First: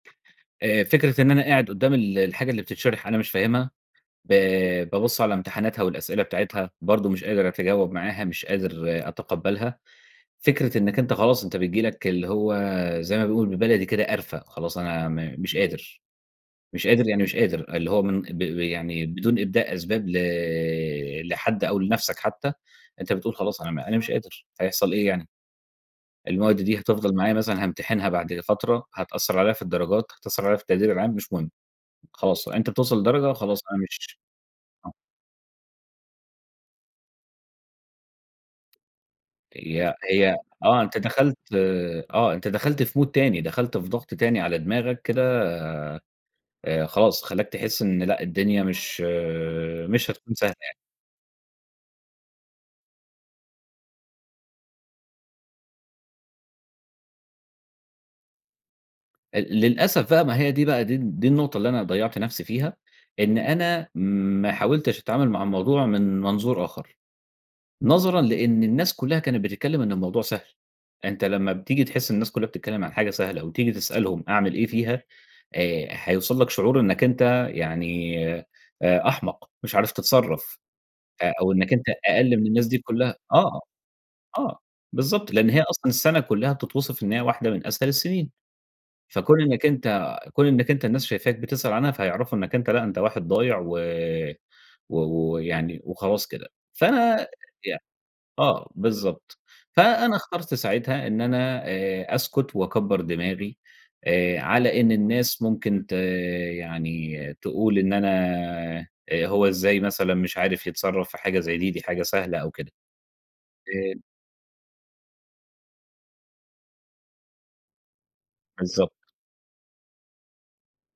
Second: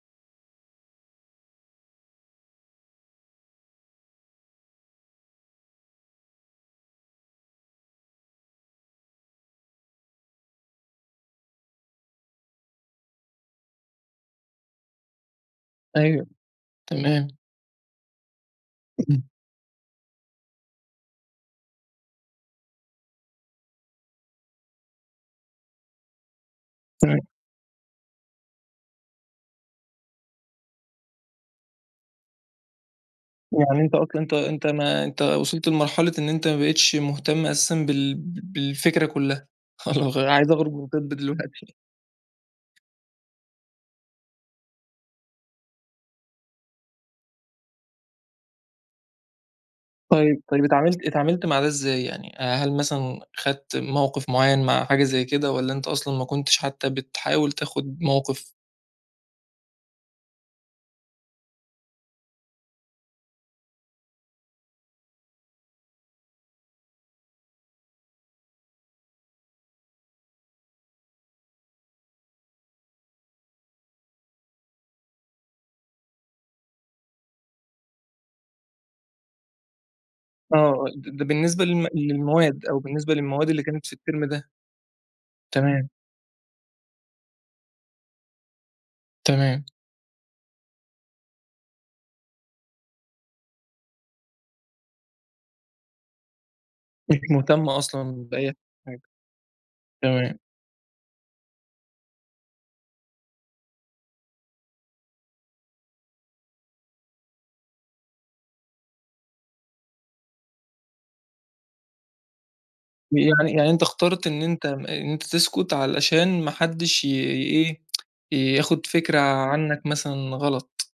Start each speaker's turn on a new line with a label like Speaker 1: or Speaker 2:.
Speaker 1: آآ، فكرة إن أنا قاعد قدام ال الحاجة اللي بتتشرح أنا مش فاهمها، ب بابُص على امتحاناتها والأسئلة بتاعتها، برضه مش قادر أتجاوب معاها، مش قادر أتقبَّلها. فكرة إنَّك أنتَ خلاص أنتَ بتيجي لك- اللي هو زي ما بيقولوا بالبلدي كده- قرَفة، خلاص أنا م مش قادر،
Speaker 2: أيوه،
Speaker 1: مش قادر يعني
Speaker 2: تمام.
Speaker 1: مش قادر، اللي هو من ب ب يعني
Speaker 2: امم.
Speaker 1: بدون إبداء أسباب ل لحد أو لنفسك حتى أنتَ بتقول: "خلاص أنا أنا مش قادر، هيحصل إيه يعني؟ المواد دي هتفضل
Speaker 2: تمام.
Speaker 1: معايا مثلًا هامتحنها بعد فترة، هتأثَّر عليَّ في الدرجات هتأثر عليَّ في التقدير العام، مش مهم. خلاص أنت بتوصل لدرجة خلاص أنا
Speaker 2: يعني أنت
Speaker 1: مش
Speaker 2: أصلًا أنت أنت
Speaker 1: آه.
Speaker 2: ما أنت وصلت لمرحلة إن أنت ما بقيتش مهتم أساسا بال بالفكرة كلها،
Speaker 1: هي
Speaker 2: خلا
Speaker 1: هي
Speaker 2: عايز أخرُج
Speaker 1: آه،
Speaker 2: من
Speaker 1: أنتَ
Speaker 2: طِب
Speaker 1: دخلت
Speaker 2: دلوقتي.
Speaker 1: آه أنتَ دخلت في مود تاني، دخلت في ضغط تاني على دماغك كده، آآ، خلاص خلّاك تحس إن لأ، الدنيا مش مش هتكون
Speaker 2: طيب
Speaker 1: سهلة
Speaker 2: طيب،
Speaker 1: يعني.
Speaker 2: اتعاملت اتعاملت مع ده إزاي؟ يعني هل مثلًا اخدت موقف معيَّن مع حاجة زي كده، والّا أنت أصلًا ما كنتش حتى بتحاول تاخد موقف؟
Speaker 1: ال للأسف بقى، ما هي دي بقى دي دي النُّقطة اللي أنا ضيَّعت نفسي فيها، إن أنا ما حاولتش أتعامل مع الموضوع من منظُور آخر. نظرًا لأن الناس كلها كانت بتتكلَّم إن الموضوع سهل، أنتَ لمّا بتيجي تحِس الناس كلها بتتكلَّم عن حاجة سهلة وتيجي تسألهم أعمل إيه فيها، آآ هيوصل لك شعور إنَّك أنتَ يعني آآ، أحمق مش عارف
Speaker 2: آه
Speaker 1: تتصرَّف،
Speaker 2: آه، ده
Speaker 1: آآ أو
Speaker 2: بالنسبة
Speaker 1: إنَّك أنتَ
Speaker 2: لل
Speaker 1: أقل من الناس
Speaker 2: للمواد،
Speaker 1: دي
Speaker 2: أو بالنسبة
Speaker 1: كلها. آه،
Speaker 2: للمواد اللي كانت في الترم
Speaker 1: آه،
Speaker 2: ده.
Speaker 1: آه، بالضبط، لأن هي أصلًا
Speaker 2: تمام.
Speaker 1: السنة كلها بتتوصف إن هي واحدة من أسهل السنين. فكون
Speaker 2: تمام.
Speaker 1: إنَّك أنتَ كون إنَّك أنتَ الناس شايفاك بتسأل عنها فهيعرفوا إنَّك أنتَ لأ أنتَ واحد ضايع و و ويعني وخلاص كده،
Speaker 2: مش
Speaker 1: فأنا
Speaker 2: مهتم
Speaker 1: ي
Speaker 2: أصلًا بأي
Speaker 1: آه،
Speaker 2: حاجة.
Speaker 1: بالضبط، فأنا
Speaker 2: تمام.
Speaker 1: اخترت ساعتها إن أنا آآ، أسكُت وأكبَّر دماغي آآ، على إن الناس ممكن ت يعني تقول: إن أنا "هو إزاي مثلًا مش عارف يتصرَّف في حاجة زي دي، دي حاجة سهلة." أو كده.
Speaker 2: يعني يعني أنت
Speaker 1: [unintelligible]
Speaker 2: اخترت إن أنتَ إن أنتَ تسكت علشان ما حدش ي إيه، ياخد
Speaker 1: بالضبط.
Speaker 2: فكرة عنك مثلًا غلط.